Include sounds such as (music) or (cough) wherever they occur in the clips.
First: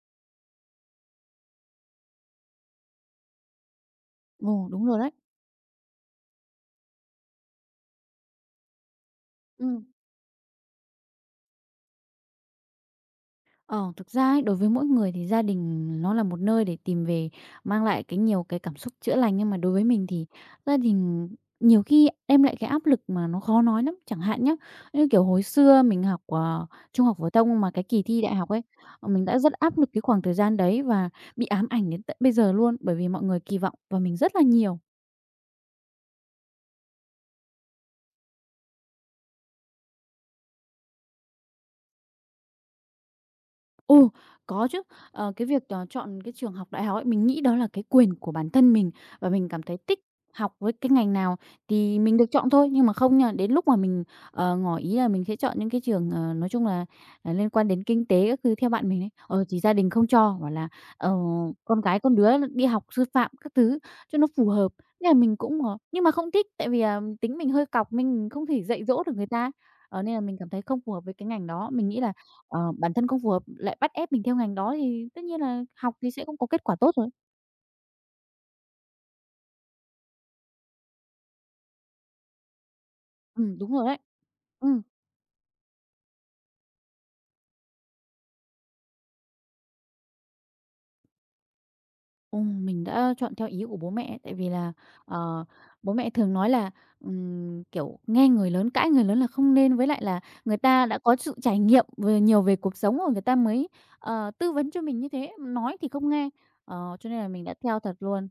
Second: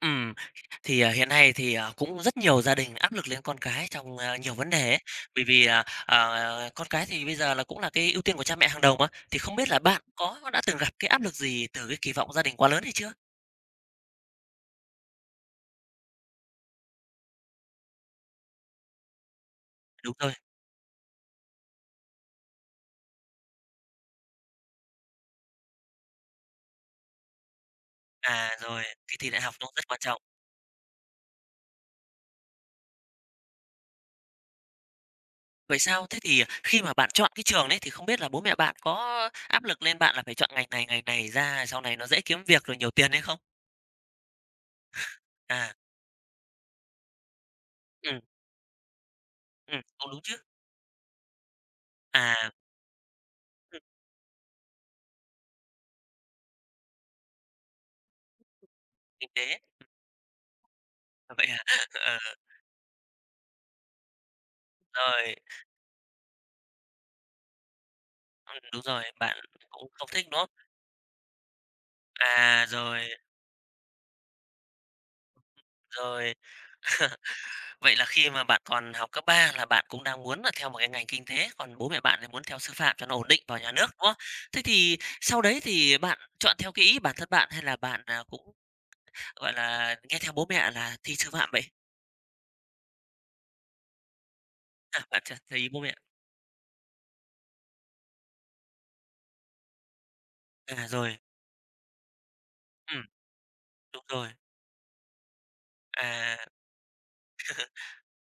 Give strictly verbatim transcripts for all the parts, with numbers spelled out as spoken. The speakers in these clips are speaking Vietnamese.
Ừ thì, à, hiện nay thì, à, cũng rất nhiều gia đình áp lực lên con cái trong, a, nhiều Ồ, vấn đúng đề ấy. rồi đấy. Bởi vì, à, à, con cái thì bây giờ là cũng là cái ưu tiên của cha mẹ hàng đầu mà, thì không biết là Ừm. bạn có đã từng gặp cái áp lực gì từ cái kỳ vọng gia đình quá lớn hay chưa? Ờ, thực ra ấy, đối với mỗi người thì gia đình nó là một nơi để tìm về mang lại cái nhiều cái cảm xúc chữa lành, nhưng mà đối với mình Đúng thì rồi, gia đình nhiều khi đem lại cái áp lực mà nó khó nói lắm. Chẳng hạn nhá, như kiểu hồi xưa mình học, ờ, trung học phổ thông mà cái kỳ thi đại học à, ấy, rồi, ờ, kỳ mình thi đã đại rất học nó áp rất lực quan cái trọng. khoảng thời gian đấy và bị ám ảnh đến tận bây giờ luôn, bởi vì mọi người kỳ vọng vào mình rất là nhiều. Vậy sao? Thế thì à, khi mà bạn chọn cái trường đấy thì không biết là bố mẹ bạn có áp lực lên bạn là phải chọn ngành này, ngành này ra sau này nó dễ kiếm việc rồi nhiều tiền hay không? Ồ, có chứ. Ờ, cái việc, À, ờ, chọn cái trường học đại học ấy, mình nghĩ đó là cái ừ, quyền của bản thân mình và mình cảm thấy ừm, thích cũng đúng chứ. học với cái ngành nào thì mình được À, chọn thôi. Nhưng mà không nha, đến lúc mà ừm, mình, ờ, ngỏ ý là mình sẽ chọn những cái trường, ờ, nói chung là, à, liên quan đến kinh tế các thứ theo bạn mình ấy, kinh ờ, tế, thì gia đình không cho, bảo là, ờ, à, vậy à? "Con (laughs) cái con Ờ, đứa đi học sư phạm các thứ cho nó phù hợp." Thế là rồi. mình cũng, ờ, nhưng mà không thích, tại vì, à, tính mình hơi cọc, mình không Ừm, thể đúng dạy dỗ rồi, được người bạn ta, cũng ờ, không nên là thích, mình đúng không? cảm thấy không phù hợp với cái ngành đó. Mình nghĩ là À, Ờ, bản rồi, thân không phù hợp lại bắt ép mình theo ngành đó thì tất nhiên là học thì sẽ rồi. không có kết quả tốt rồi. (laughs) Vậy là khi mà bạn còn học cấp ba là bạn cũng đang muốn là theo một cái ngành kinh tế, còn bố mẹ bạn thì muốn theo sư phạm cho nó ổn định Ừm, vào nhà đúng rồi nước, đấy. đúng không? Thế Ừm, thì sau đấy thì bạn chọn theo cái ý bản thân bạn hay là bạn, à, cũng, gọi là, nghe theo bố mẹ là thi sư phạm vậy? (laughs) ừm, mình đã chọn theo ý của bố mẹ, tại vì là, À, bạn ch ờ, theo ý bố bố mẹ. mẹ thường nói là, ừm, kiểu, nghe người lớn, cãi người lớn là không nên, với lại là người À, ta đã có rồi, sự trải nghiệm về nhiều về cuộc sống ừm, rồi người ta mới, đúng rồi. ờ, tư vấn cho mình như thế, nói thì không nghe. À. Ờ, cho nên là mình đã theo thật luôn.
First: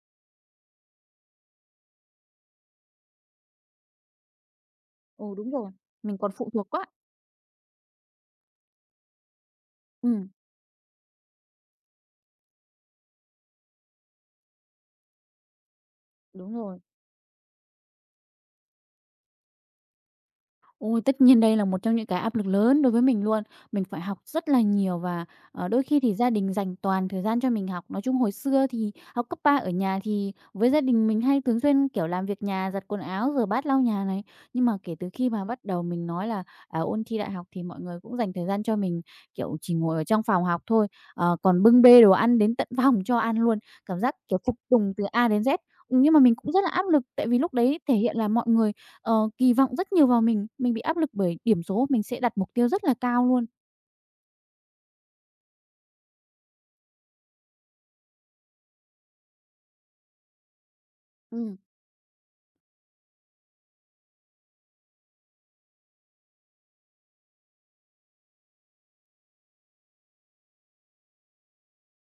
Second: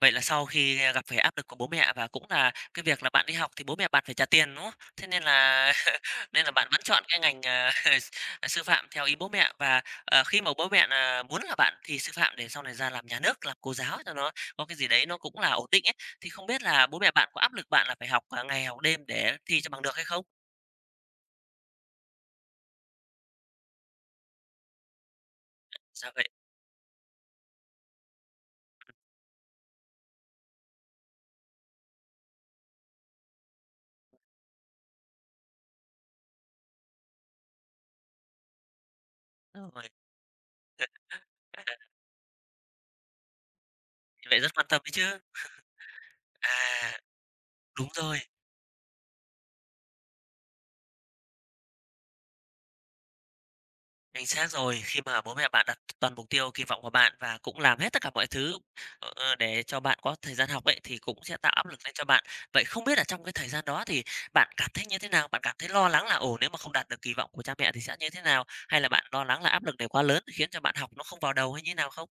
Vậy là sau khi, gặp phải áp lực của bố mẹ và cũng là cái việc là bạn đi học thì bố mẹ bạn phải trả tiền, đúng không? Thế nên Ừ, đúng rồi, là mình (laughs) còn nên là phụ bạn thuộc vẫn quá. chọn cái ngành, à, (laughs) sư phạm theo ý bố mẹ và, ờ, Ừm, khi mà bố mẹ nà muốn là bạn thì sư phạm để sau này ra làm nhà nước, làm cô giáo cho nó có cái gì đấy nó cũng là ổn định ấy, thì không đúng biết rồi. là bố mẹ bạn có áp lực bạn là phải học, à, ngày học đêm để thi cho bằng được hay không? Ôi, tất nhiên đây là một trong những cái áp lực lớn đối với mình luôn. Mình phải học rất là nhiều và, ờ, đôi khi sao thì vậy. gia đình dành toàn thời gian cho mình học. Nói chung hồi xưa thì học cấp ba ở nhà thì với gia đình mình hay thường xuyên, kiểu, làm việc nhà, giặt quần áo, rửa bát, lau nhà này. Nhưng mà kể từ khi mà bắt đầu mình nói là, à, ôn thi đại học thì mọi người cũng dành thời gian cho mình, kiểu, Ừ. chỉ Rồi, ngồi ở trong phòng học thôi, ờ, còn bưng bê đồ ăn đến tận phòng cho ăn luôn. Cảm giác, (laughs) vậy kiểu, rất phục quan tâm đấy tùng từ chứ. a đến dét. Ừm, nhưng mà mình cũng rất là áp À, lực tại vì lúc đấy đúng thể hiện rồi. là mọi người ờ, kỳ vọng rất nhiều vào mình, mình bị áp lực bởi điểm số, mình sẽ đặt mục tiêu rất là cao luôn. Chính xác rồi, khi mà bố mẹ bạn đặt toàn mục tiêu kỳ vọng của bạn và cũng làm hết tất cả mọi thứ, ờ, ờ, để cho bạn có thời gian học ấy, thì cũng sẽ tạo Ừm. áp lực lên cho bạn. Vậy không biết là trong cái thời gian đó thì bạn cảm thấy như thế nào? Bạn cảm thấy lo lắng là, ồ, nếu mà không đạt được kỳ vọng của cha mẹ thì sẽ như thế nào? Hay là bạn lo lắng là áp lực này quá lớn khiến cho bạn học nó không vào đầu hay như thế nào không?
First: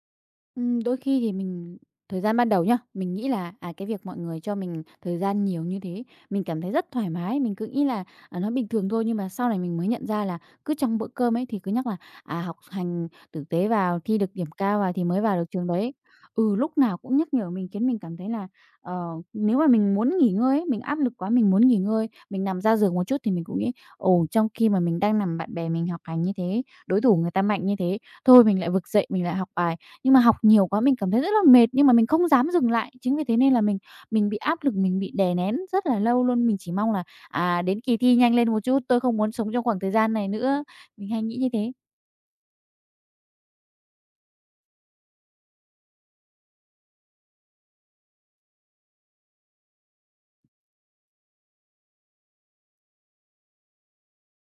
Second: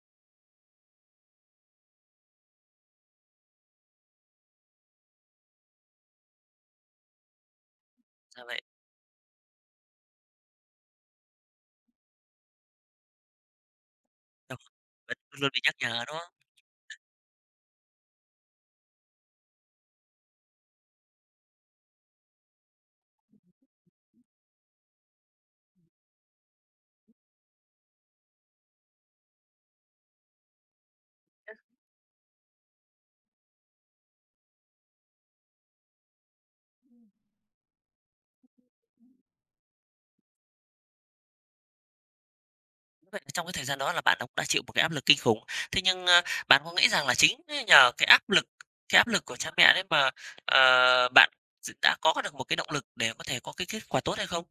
Ừm, đôi khi thì mình thời gian ban đầu nhá, mình nghĩ là, à, cái việc mọi người cho mình thời gian nhiều như thế, mình cảm thấy rất thoải mái, mình cứ nghĩ là, à, Ra nó vậy, bình thường thôi. Nhưng mà sau này mình mới nhận ra là cứ trong bữa cơm ấy thì cứ nhắc là, à, học hành tử tế vào, thi được điểm đúng, cao vào thì vẫn mới vào được luôn bị trường nhắc đấy. nhở, đúng không? Ừ, lúc nào cũng nhắc nhở mình khiến mình cảm thấy là, ờ, nếu mà mình muốn nghỉ ngơi ấy, mình áp lực quá, mình muốn nghỉ ngơi, mình nằm ra giường một chút thì mình cũng nghĩ: "Ồ, trong khi mà mình đang nằm bạn bè mình học hành như thế, đối thủ người ta mạnh như thế, thôi mình lại vực dậy mình lại học bài." Nhưng mà học nhiều quá mình cảm thấy rất là mệt, nhưng mà mình không dám dừng lại. Chính vì thế nên là mình mình bị áp lực, mình bị đè nén rất là lâu luôn. Mình chỉ mong là, à, đến kỳ thi nhanh lên một chút, tôi không muốn sống trong khoảng thời gian này nữa. Mình hay nghĩ như thế. Vậy là trong cái thời gian đó là bạn cũng đã chịu một cái áp lực kinh khủng. Thế nhưng, a, bạn có nghĩ rằng là chính nhờ cái áp lực cái áp lực của cha mẹ đấy mà, ờ, bạn đã có được một cái động lực để có thể có cái kết quả tốt hay không?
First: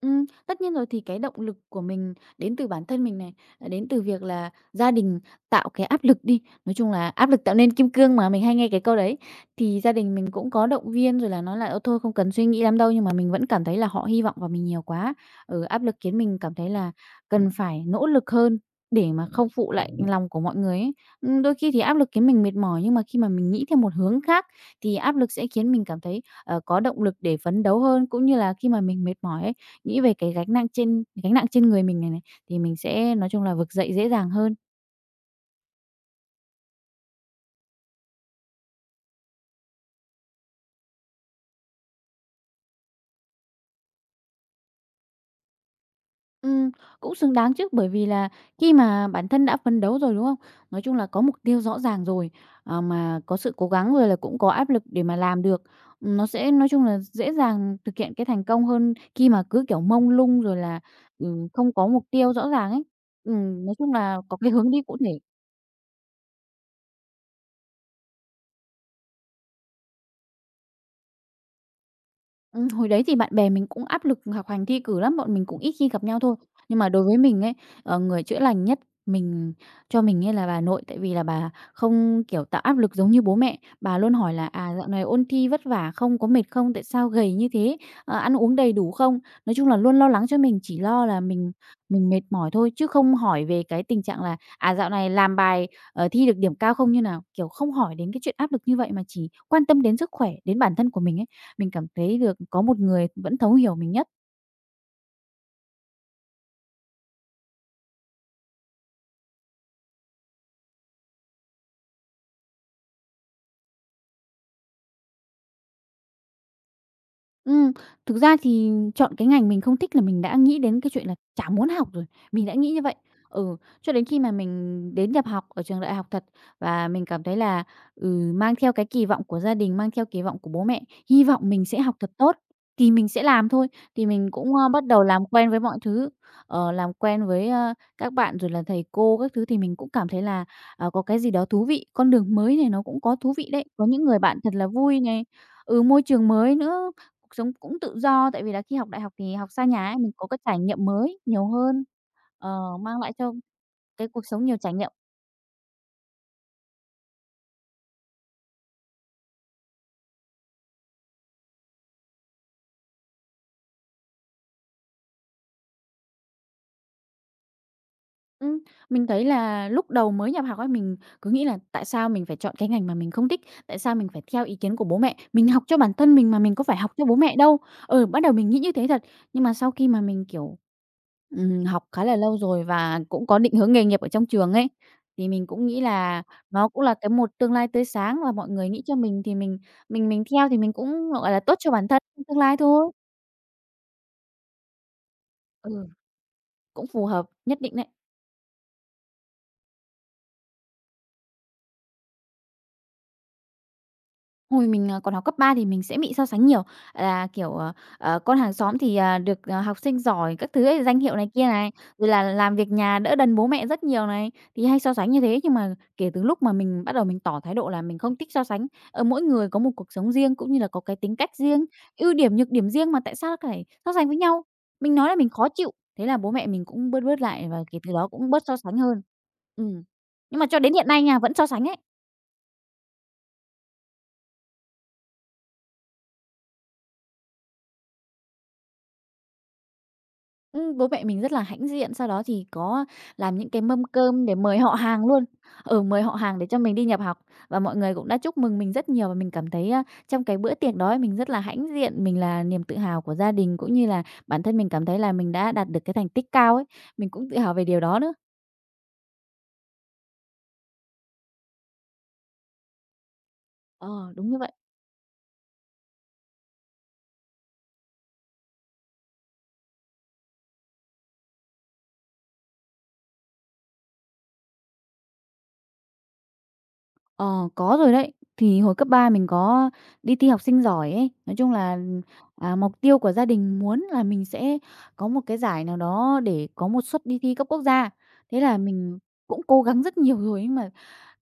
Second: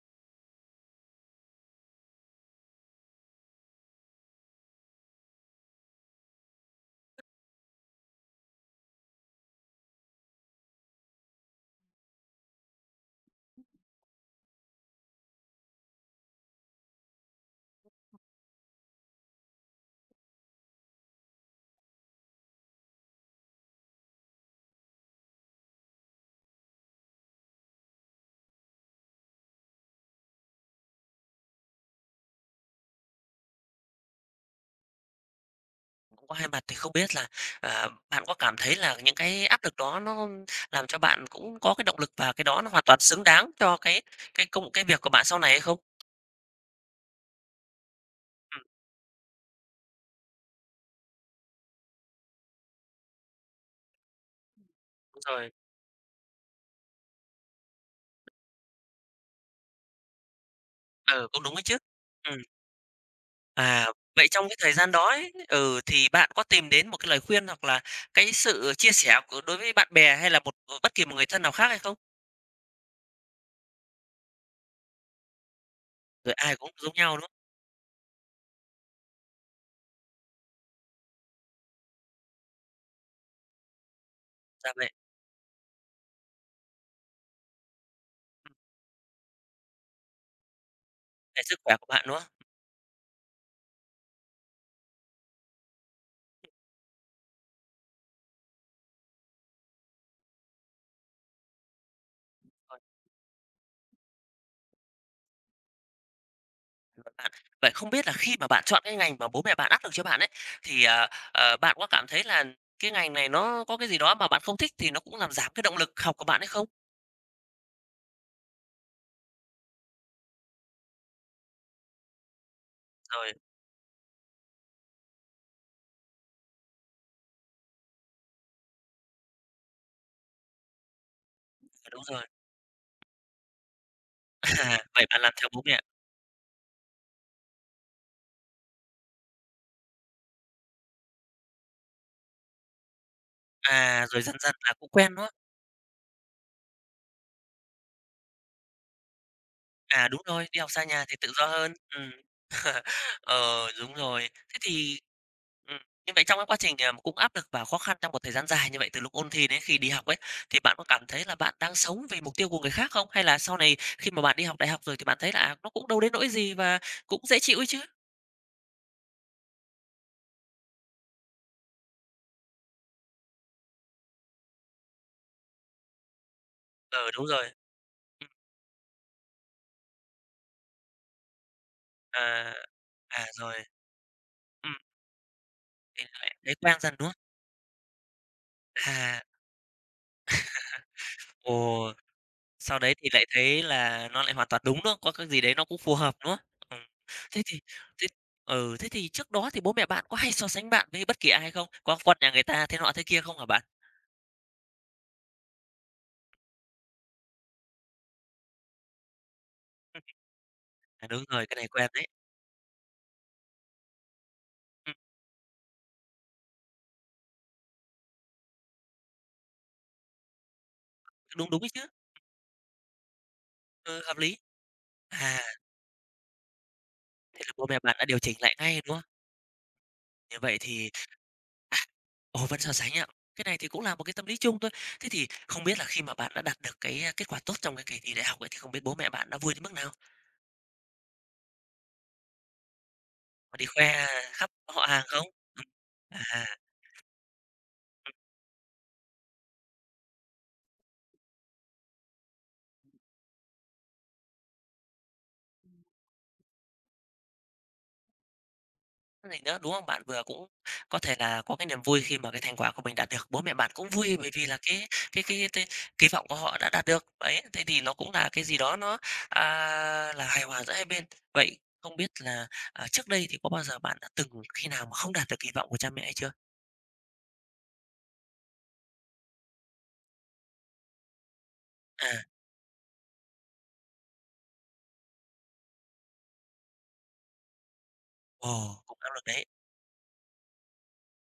Ừm, tất nhiên rồi, thì cái động lực của mình đến từ bản thân mình này, à, đến từ việc là gia đình tạo cái áp lực đi, nói chung là "Áp lực tạo nên kim cương" mà, mình hay nghe cái câu đấy. Thì gia đình mình cũng có động viên rồi là nói là "Ờ, thôi không cần suy nghĩ lắm đâu." Nhưng mà mình vẫn cảm thấy là họ hy vọng vào mình nhiều quá. Ừ, áp lực khiến mình cảm thấy là cần phải nỗ lực hơn để mà không phụ lại lòng của mọi người ấy. Ừm, đôi khi thì áp lực khiến mình mệt mỏi, nhưng mà khi mà mình nghĩ theo một hướng khác thì áp lực sẽ khiến mình cảm thấy ờ, có động lực để phấn đấu hơn, cũng như là khi mà mình mệt mỏi ấy, nghĩ về cái gánh nặng trên gánh nặng trên người mình này này, thì mình sẽ nói chung là vực dậy dễ dàng hơn. Cũng có hai mặt thì không biết là, ờ, bạn có cảm thấy là những cái áp lực đó nó làm cho bạn cũng có cái động lực và cái đó nó hoàn toàn xứng đáng cho cái cái công cái việc của bạn sau này hay không? Ừm, cũng xứng đáng chứ, bởi vì là Ừm, khi mà bản thân đã phấn đấu rồi, đúng không? Nói chung là có mục tiêu rõ ràng rồi, ờ, mà có sự cố gắng rồi là cũng có áp lực để mà đúng làm rồi. được. Ừm, nó sẽ nói chung là dễ dàng thực hiện cái thành công hơn khi mà cứ, kiểu, mông lung rồi là, Ừ, cũng ừm, đúng đấy không chứ. có mục tiêu Ừm. rõ ràng ấy. Ừm, nói À, chung là vậy có trong cái cái hướng thời đi gian cụ đó thể. ấy, ừ, thì bạn có tìm đến một cái lời khuyên hoặc là cái sự chia sẻ của đối với bạn bè hay là một bất kỳ một người thân nào khác hay không? Ừm, hồi đấy thì bạn bè mình cũng áp lực học hành thi cử lắm, bọn mình cũng ít khi gặp nhau Rồi thôi. ai cũng Nhưng mà giống đối nhau, với đúng không? mình ấy, ờ, người chữa lành nhất mình cho mình ấy là bà nội, tại vì là bà không, kiểu, tạo áp lực giống như bố mẹ. Bà luôn hỏi là Dạ "À, dạo vậy, này ôn thi vất vả không? Có mệt không? Tại sao gầy như thế? Ờ, ăn uống đầy đủ không?" Nói chung là luôn lo lắng cho mình, chỉ lo là về mình sức khỏe của bạn, mình đúng mệt không? mỏi thôi, chứ không hỏi về cái tình trạng là "À, dạo này làm bài, ờ, thi được điểm cao không như nào?" Kiểu, không hỏi đến cái chuyện áp lực như vậy mà chỉ quan tâm đến sức khỏe, đến bản thân của mình ấy. Mình cảm thấy được có Rồi, một người vẫn thấu hiểu mình nhất. cảm ơn bạn. Vậy không biết là khi mà bạn chọn cái ngành mà bố mẹ bạn áp lực cho bạn ấy thì à, ờ, bạn có cảm thấy là cái ngành này nó có cái gì đó mà bạn không thích thì nó cũng làm giảm cái động lực học của bạn hay không? Ừm, thực ra thì chọn cái ngành mình không thích là mình đã nghĩ đến cái chuyện là chả muốn học rồi, mình đã nghĩ như vậy. Rồi, Ừ, cho đến khi mà mình đến nhập học ở trường đại học thật và mình cảm thấy là, ừ, mang theo cái kỳ vọng của gia đình, mang theo kỳ vọng của bố mẹ, hy vọng mình sẽ à, học đúng thật rồi. tốt thì mình sẽ làm thôi. Thì mình cũng, ơ, (laughs) À, bắt đầu vậy bạn làm làm theo quen với bố mọi mẹ. thứ, ờ, làm quen với, ơ, các bạn rồi là thầy cô các thứ thì mình cũng cảm thấy là, à, có cái gì đó thú vị, con đường mới này nó cũng có thú vị đấy, có những À, người rồi dần bạn dần thật là là cũng vui quen này, đó. ừ, môi trường mới nữa. Cuộc sống cũng tự do, tại vì là khi học đại học thì học xa nhà ấy, À, mình đúng có cái rồi, trải đi học xa nghiệm nhà thì mới tự do nhiều hơn. hơn, Ừ. ờ, mang lại cho Ờ, đúng cái cuộc rồi. sống nhiều Thế trải nghiệm. thì ừm, như vậy trong cái quá trình, à, cũng áp lực và khó khăn trong một thời gian dài như vậy từ lúc ôn thi đến khi đi học ấy, thì bạn có cảm thấy là bạn đang sống vì mục tiêu của người khác không? Hay là sau này khi mà bạn đi học đại học rồi thì bạn thấy là, à, nó cũng đâu đến nỗi gì và cũng dễ chịu ấy chứ? Ừm, mình thấy là lúc đầu mới nhập học ấy, mình cứ nghĩ là tại sao mình phải chọn cái ngành mà mình không thích, tại sao mình phải theo ý kiến của bố mẹ, mình học cho bản thân mình mà mình có phải học Ờ, cho bố đúng mẹ rồi. đâu. Ừ, bắt Ừm, đầu mình nghĩ như thế thật, nhưng mà sau khi mà mình, kiểu, ừm, học khá là lâu à, rồi và à, cũng có định rồi. hướng nghề nghiệp ở trong trường ấy, Ừm, thì mình cũng nghĩ thì là lại nó quen cũng dần, là đúng cái không? một tương lai tươi sáng và mọi người nghĩ cho À, mình thì mình mình mình theo thì mình cũng, gọi là, ồ. tốt cho bản thân trong tương lai Sau thôi. đấy thì lại thấy là nó lại hoàn toàn đúng, nữa, Có cái gì đấy nó cũng Ừ, phù hợp, đúng không? cũng phù hợp Thế thì nhất định đấy. thế ừ, thế thì trước đó thì bố mẹ bạn có hay so sánh bạn với bất kỳ ai không? Có con nhà người ta thế nọ thế kia không hả bạn? Hồi mình, à, còn học cấp ba thì mình sẽ bị so sánh nhiều, là, kiểu, ờ, ờ, con hàng xóm thì, à, được, à, học sinh giỏi các thứ ấy, danh À, hiệu đúng này rồi, kia cái này này, quen đấy. rồi là làm việc nhà đỡ đần bố mẹ rất nhiều này, thì hay Ừm, so sánh như thế. Nhưng mà kể từ lúc mà mình bắt đầu mình tỏ thái độ là mình không thích so sánh, ở mỗi người có một cuộc sống riêng cũng như là có cái tính cách đúng, đúng riêng, ấy chứ. ưu điểm, nhược điểm riêng mà tại sao phải so Ừ, sánh hợp với lý. nhau. Mình nói là mình À, khó chịu, thế là bố mẹ mình cũng bớt bớt thế lại là và bố mẹ kể từ bạn đã đó điều cũng chỉnh bớt lại so sánh ngay, đúng hơn. không? Ừm. Như Nhưng mà vậy cho đến hiện thì nay nha, vẫn so sánh ấy. à, ồ, vẫn so sánh ạ. Cái này thì cũng là một cái tâm lý chung thôi. Thế thì không biết là khi mà bạn đã đạt được cái, a, kết quả tốt trong cái kỳ thi đại học ấy, thì không biết bố mẹ bạn đã vui đến mức nào? Ừm, bố mẹ mình rất là hãnh diện, sau đó thì có làm những Có cái đi mâm khoe cơm để khắp mời họ họ hàng hàng luôn. không? Ừm. Ừ, mời họ hàng À. để cho mình đi nhập học và mọi người cũng đã chúc mừng mình rất nhiều và mình cảm thấy, a, trong cái bữa tiệc đó mình rất là hãnh diện, mình là niềm tự hào của gia đình cũng như là bản thân mình cảm thấy là mình đã đạt được cái thành tích cao ấy, mình cũng tự hào về điều đó nữa. Gì nữa, đúng không? Bạn vừa cũng có thể là có cái niềm vui khi mà cái thành quả của mình đạt được, bố mẹ bạn cũng Ờ, vui đúng bởi như vì vậy. là cái cái cái t kỳ vọng của họ đã đạt được. Đấy, thế thì nó cũng là cái gì đó nó, à, là hài hòa giữa hai bên. Vậy không biết là, à, trước đây thì có bao giờ bạn đã từng khi nào mà không đạt được kỳ vọng của cha mẹ hay chưa? Ờ, có rồi đấy. Thì hồi cấp ba mình có đi thi học sinh giỏi ấy. Nói chung là, À, à, mục tiêu của gia đình muốn là mình sẽ có một cái giải nào đó để có một suất đi thi cấp quốc gia. Thế là ồ, cũng mình áp lực cũng đấy. cố gắng rất nhiều rồi, nhưng mà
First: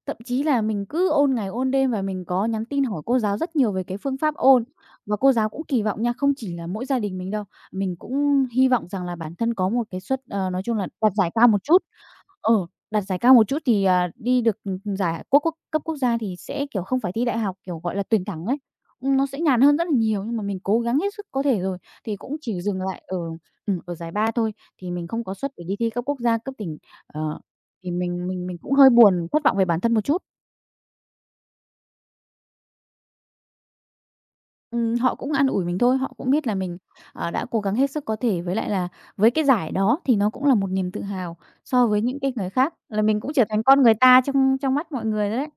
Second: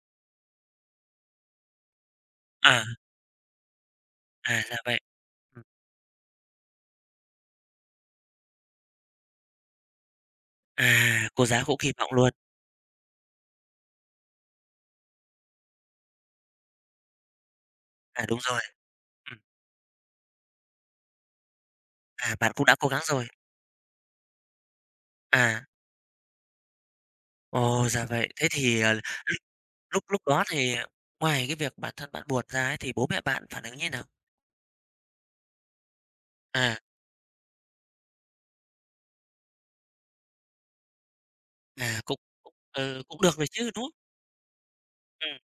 thậm chí là mình cứ ôn ngày ôn đêm và mình có nhắn À, tin hỏi cô giáo rất nhiều về cái phương pháp à, ôn. là vậy. Và cô giáo Ừm, cũng kỳ vọng nha, không chỉ là mỗi gia đình mình đâu, mình cũng hy vọng rằng là bản thân có một cái suất, ờ, nói chung là đạt à, giải cô cao một giáo cũng chút. kỳ vọng luôn. Ừ, đặt giải cao một chút thì, à, đi được, ừm, giải quốc quốc cấp quốc gia thì sẽ, kiểu, không phải thi đại học, kiểu, gọi là, tuyển À, đúng thẳng ấy, rồi. ừm, nó Ừm, sẽ nhàn hơn rất là nhiều. Nhưng mà mình cố gắng hết sức có thể rồi, thì à, cũng bạn chỉ cũng đã dừng cố gắng lại ở, rồi. ừm, ở giải ba thôi, thì mình không có suất À, để đi thi cấp quốc gia, cấp tỉnh. Ờ, ồ, thì ra mình vậy. mình Thế mình cũng thì, hơi ờ buồn, thất vọng về bản thân một Lúc lúc chút. đó thì, à, ngoài cái việc bản thân bạn buồn ra ấy, thì bố mẹ bạn phản ứng như nào? Ừm, họ cũng an ủi mình thôi, họ cũng biết là À, mình, ờ, đã cố gắng hết sức có thể, với lại là với cái giải đó thì nó cũng là một niềm tự hào à, so với cũng những cái người cũng, khác, ừ, là mình cũng cũng được trở rồi thành chứ, con đúng không? người ta trong trong mắt mọi người rồi Ừm, đấy.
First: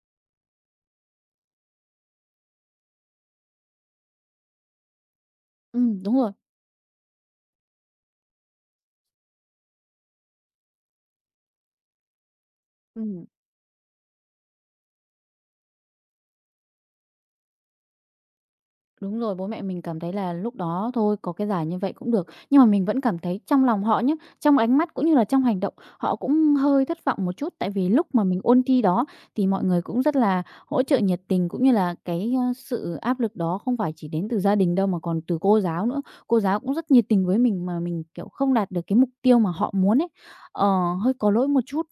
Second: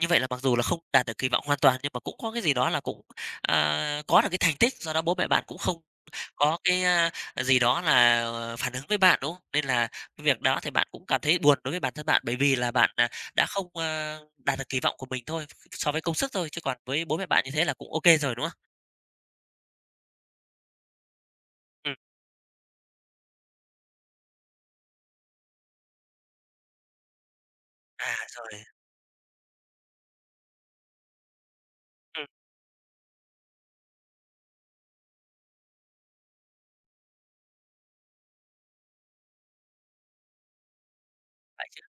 như vậy là mặc dù là không đạt được kỳ vọng hoàn toàn, nhưng mà cũng có cái gì đó là cũng, à, có được cái thành tích, do đó bố mẹ bạn cũng không Ừm, đúng rồi. có cái, a, gì đó là, ờ, phản ứng với bạn, đúng không? Nên là cái việc đó thì bạn cũng cảm thấy buồn đối với bản thân bạn, bởi vì là bạn, à, Ừm, đã không, a, đạt được kỳ vọng của mình thôi, so với công sức thôi, chứ còn với bố mẹ bạn như thế là cũng ok rồi, đúng không? Đúng rồi, bố mẹ mình cảm thấy là lúc đó thôi có cái giải như vậy Ừm, cũng được. Nhưng mà mình vẫn cảm thấy trong lòng họ nhé, trong ánh mắt cũng như là trong hành động, họ cũng hơi thất vọng một chút. Tại vì lúc à, mà mình rồi, ôn thi đó thì mọi người cũng rất là hỗ trợ nhiệt tình, cũng như là ừm, cái, ơ, sự áp lực đó không phải chỉ đến từ gia đình đâu mà còn từ cô giáo nữa. Cô giáo cũng rất nhiệt tình với mình mà mình, kiểu, không đạt được cái mục tiêu mà họ muốn ấy, ờ, hơi có lỗi một vậy chút.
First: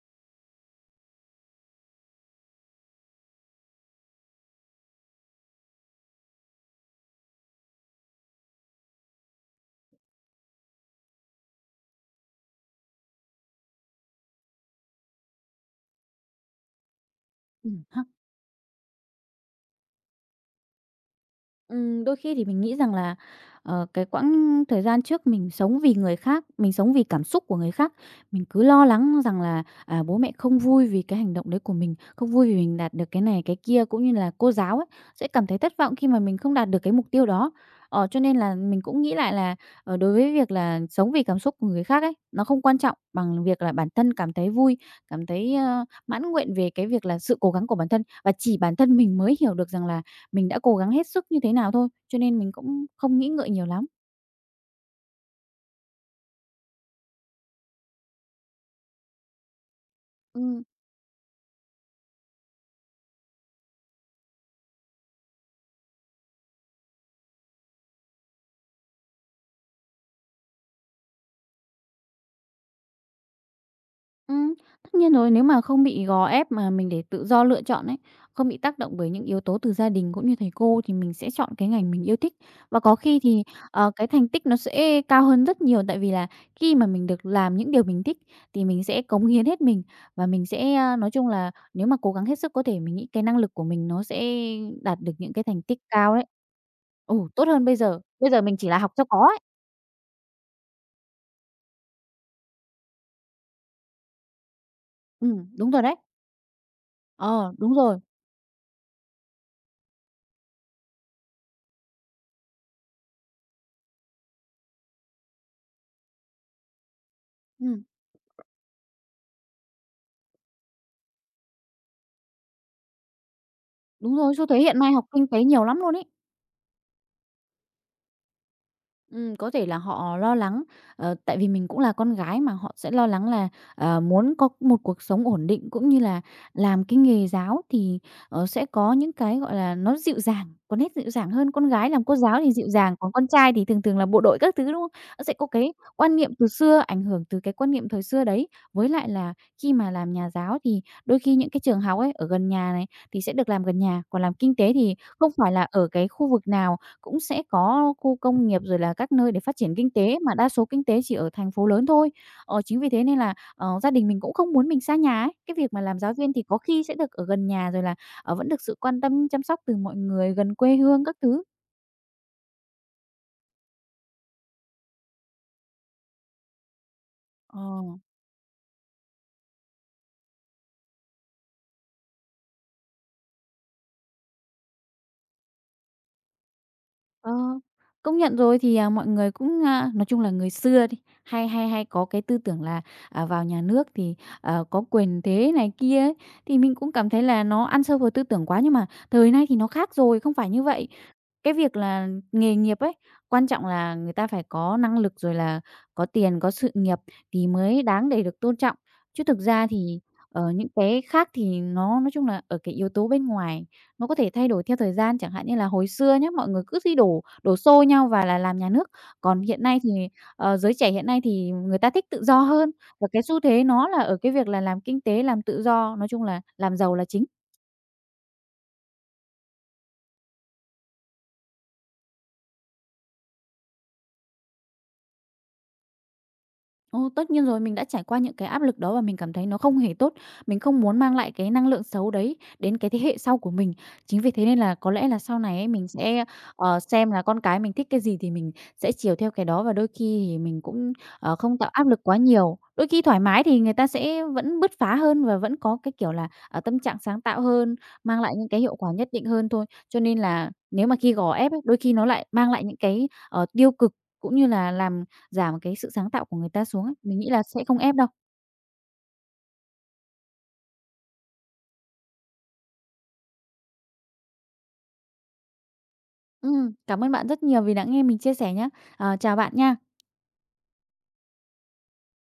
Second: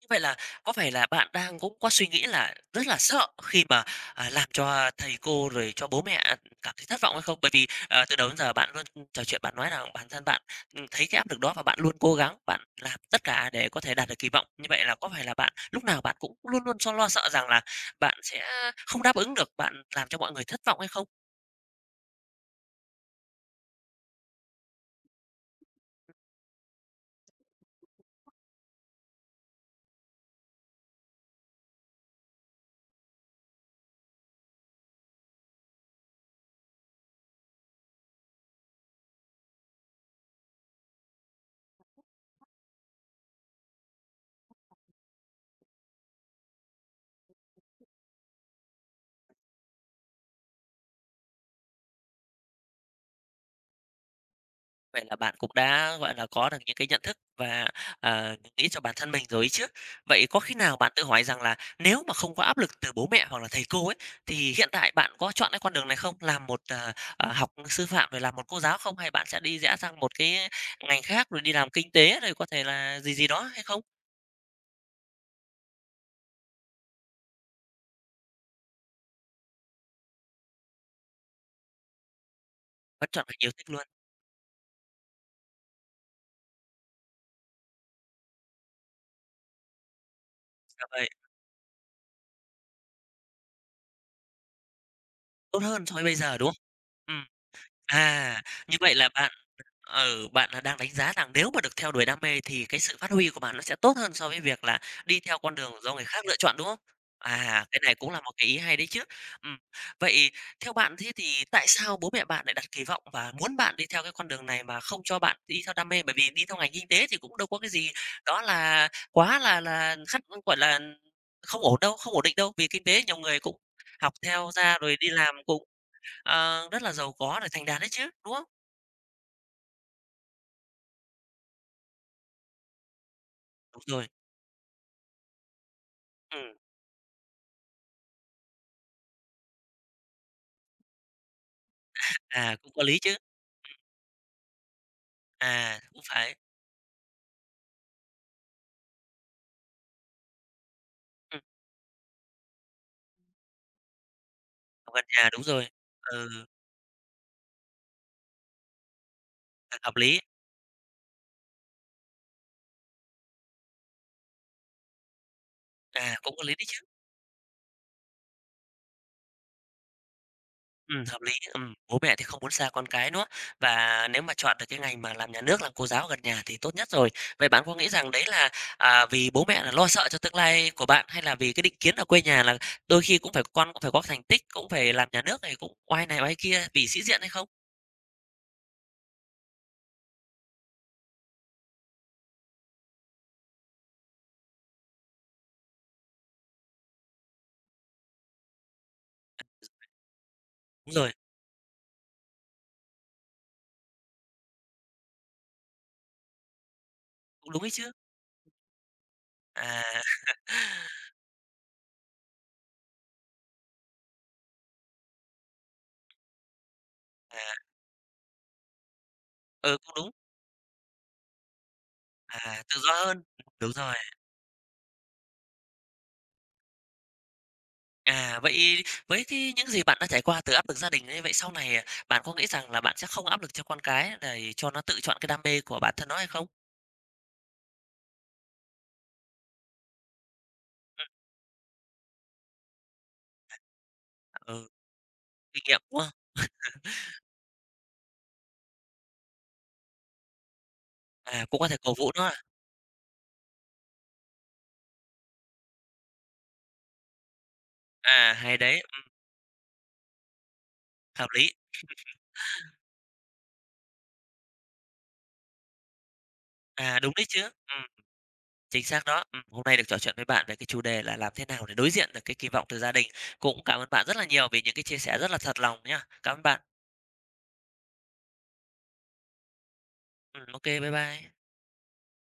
Như vậy là có phải là bạn đang cũng có suy nghĩ là rất là sợ khi mà, à, làm cho thầy cô rồi cho bố mẹ cảm thấy thất vọng hay không? Bởi vì, ờ, từ đầu đến giờ bạn luôn trò chuyện bạn nói là bản thân bạn, ừm, thấy cái áp lực đó và bạn luôn cố gắng, bạn làm tất cả để có thể đạt được kỳ vọng. Như vậy là có phải là bạn lúc nào bạn cũng luôn luôn so lo sợ rằng là Ừm ha. bạn sẽ không đáp ứng được, bạn làm cho mọi người thất vọng hay không? Ừm, đôi khi thì mình nghĩ rằng là, ờ, cái quãng thời gian trước mình sống vì người khác, mình sống vì cảm xúc của người khác, mình cứ lo lắng rằng là, à, bố mẹ không vui vì cái hành động đấy của mình, không vui vì mình đạt được cái này, cái kia, cũng như là cô giáo ấy, sẽ cảm thấy thất vọng khi mà mình không đạt được cái mục tiêu đó. Ờ, cho nên là mình cũng nghĩ lại là, ờ, đối với việc là sống vì cảm xúc của người khác ấy, nó không quan trọng bằng việc là bản thân cảm thấy vui, cảm thấy, ơ, mãn nguyện về cái việc là sự cố gắng của bản thân. Và chỉ bản thân mình mới hiểu được rằng là mình đã cố gắng hết sức như thế nào thôi, cho nên mình cũng không nghĩ ngợi nhiều lắm. Vậy là bạn cũng đã, gọi là, có được những cái nhận thức và, à, nghĩ cho bản thân mình rồi ấy chứ. Vậy có khi Ừm. nào bạn tự hỏi rằng là nếu mà không có áp lực từ bố mẹ hoặc là thầy cô ấy, thì hiện tại bạn có chọn cái con đường này không? Làm một, ờ, ờ, học sư phạm rồi làm một cô giáo không? Hay bạn sẽ đi rẽ sang một cái ngành khác rồi đi làm kinh tế rồi có thể là gì gì đó hay không? Ừm, Tất nhiên rồi, nếu mà không bị gò ép mà mình để tự do lựa chọn ấy, không bị tác động bởi những yếu tố từ gia đình cũng như thầy cô thì mình sẽ chọn cái ngành mình yêu thích. Và có Vẫn khi chọn ngành thì, yêu thích luôn, ờ, cái thành tích nó sẽ cao hơn rất nhiều, tại vì là khi mà mình được làm những điều mình thích thì mình sẽ cống hiến hết mình và mình sẽ, ra a vậy, nói chung là nếu mà cố gắng hết sức có thể mình nghĩ cái năng lực của mình nó sẽ đạt được những cái tốt thành tích hơn so với bây cao đấy. giờ, đúng không? Ừm, Ồ, tốt hơn bây giờ, bây giờ à, mình chỉ như là học vậy cho là có ba ấy. Ừ, bạn, à, đang đánh giá rằng nếu mà được theo đuổi đam mê thì cái sự phát huy của bạn nó sẽ tốt hơn so với việc là đi theo Ừm, con đúng đường rồi do đấy. người khác lựa chọn, đúng không? Ờ, À, đúng cái này rồi. cũng là một cái ý hay đấy chứ. Ừm, vậy theo bạn thế thì tại sao bố mẹ bạn lại đặt kỳ vọng và muốn bạn đi theo cái con đường này mà không cho bạn đi theo đam mê? Bởi vì đi theo ngành kinh tế thì cũng đâu có cái Ừm, gì đó là quá là là khắt gọi là, không ổn đâu, không ổn định đâu, vì kinh tế nhiều người cũng học đúng rồi, xu theo thế ra hiện nay rồi học đi kinh làm tế cũng, nhiều lắm luôn ấy. ờ, rất là giàu có rồi thành đạt đấy chứ, đúng không? Ừm, có thể là họ lo lắng, ờ, tại vì mình cũng là con gái mà họ sẽ lo lắng là, Đúng ờ, rồi, muốn có một cuộc sống ổn định, cũng như là ừm. làm cái nghề giáo thì, ờ, sẽ có những cái, gọi là, nó dịu dàng, có nét dịu dàng hơn. Con gái làm cô giáo thì À, dịu cũng có dàng, lý còn chứ. con trai thì thường thường là bộ đội các thứ, đúng không? Nó sẽ có cái À, cũng quan niệm phải. từ xưa, ảnh hưởng từ cái quan niệm thời xưa đấy. Với lại là khi mà làm nhà giáo thì đôi khi Ừm, những cái trường học ấy, ở gần nhà này thì sẽ được làm gần nhà, còn làm kinh tế học thì gần nhà, không đúng phải là rồi. ở cái Ừ, khu vực nào cũng sẽ có khu công nghiệp rồi là các nơi để phát triển à, kinh hợp tế, lý. mà đa số kinh tế chỉ ở thành phố lớn thôi. Ờ, chính vì thế nên là, ờ, gia đình mình cũng không muốn mình xa nhà ấy. Cái việc mà làm giáo À, viên cũng có thì lý có đấy khi chứ. sẽ được ở gần nhà, rồi là, ờ, vẫn được sự quan tâm chăm sóc từ mọi người, gần quê Ừm, hương các hợp lý. thứ. Ừm, bố mẹ thì không muốn xa con cái nữa, và nếu mà chọn được cái ngành mà làm nhà nước, làm cô giáo gần nhà thì tốt nhất rồi. Vậy Ờ. bạn có nghĩ rằng đấy là, à, vì bố mẹ là lo sợ cho tương lai của bạn, hay là vì cái định kiến ở quê nhà là đôi khi cũng phải con cũng phải có thành tích, cũng phải làm nhà nước này, cũng oai này oai kia vì sĩ diện hay Ờ, không? công nhận rồi thì, à, mọi người cũng, a nói chung là người xưa đi, hay hay hay có cái tư tưởng là, à, vào nhà nước thì, ờ, có quyền thế này kia ấy, thì mình cũng cảm thấy là nó ăn sâu vào tư tưởng quá. Nhưng mà thời nay thì nó khác rồi, không phải như vậy. Đúng rồi, Cái việc là nghề nghiệp ấy, quan trọng là người ta phải có năng lực rồi là có tiền, có sự nghiệp thì cũng đúng ấy mới chứ. đáng để được tôn trọng, chứ thực ra À, thì ờ, những cái (laughs) khác thì nó nói chung là ở cái yếu tố bên ngoài nó có thể thay đổi theo thời gian, chẳng hạn như là hồi xưa nhé mọi người cứ đi đổ à, đổ xô nhau và là làm nhà nước, còn hiện ừ, nay thì, cũng đúng. ờ, giới trẻ hiện nay thì người ta thích tự do À, hơn, tự do và hơn. cái xu thế Đúng nó rồi. là ở cái việc là làm kinh tế, làm tự do, nói chung là làm giàu là chính. À, vậy với cái những gì bạn đã trải qua từ áp lực gia đình ấy, vậy sau này, à, bạn có nghĩ rằng là bạn sẽ không áp lực cho con cái để cho nó tự chọn cái đam mê của bản thân nó hay không? Ồ, tất nhiên rồi, mình đã trải qua những cái áp lực đó và mình cảm thấy nó không hề tốt. Mình không muốn mang lại cái năng lượng xấu đấy đến cái thế hệ sau của mình. Chính vì thế nên Ừ, là có lẽ là sau này kinh ấy, nghiệm, mình đúng không? sẽ, ờ, xem là con cái mình thích cái gì thì mình sẽ chiều theo cái đó và đôi khi thì mình cũng, ờ, À, không cũng có tạo thể áp cổ lực vũ quá nó à? nhiều. Đôi khi thoải mái thì người ta sẽ vẫn bứt phá hơn và vẫn có cái, kiểu là, ờ, tâm trạng sáng tạo hơn, mang À, lại những hay cái hiệu đấy, quả ừ, nhất định hơn thôi. Cho nên là nếu mà khi hợp gò lý. ép ấy, đôi khi nó lại mang lại những cái, ờ, tiêu cực cũng như là làm giảm cái sự sáng tạo của người ta xuống ấy, À, đúng mình đấy nghĩ chứ. là sẽ không Ừm, ép đâu. chính xác đó. Ừm, hôm nay được trò chuyện với bạn về cái chủ đề là làm thế nào để đối diện được cái kỳ vọng từ gia đình. Cũng cảm ơn bạn rất là nhiều vì những cái chia sẻ rất là thật lòng nhá. Cảm ơn bạn. Ừm, cảm ơn bạn rất nhiều vì đã nghe mình chia sẻ nhé. Ờ, chào bạn nha. Ừm, ô bye bye.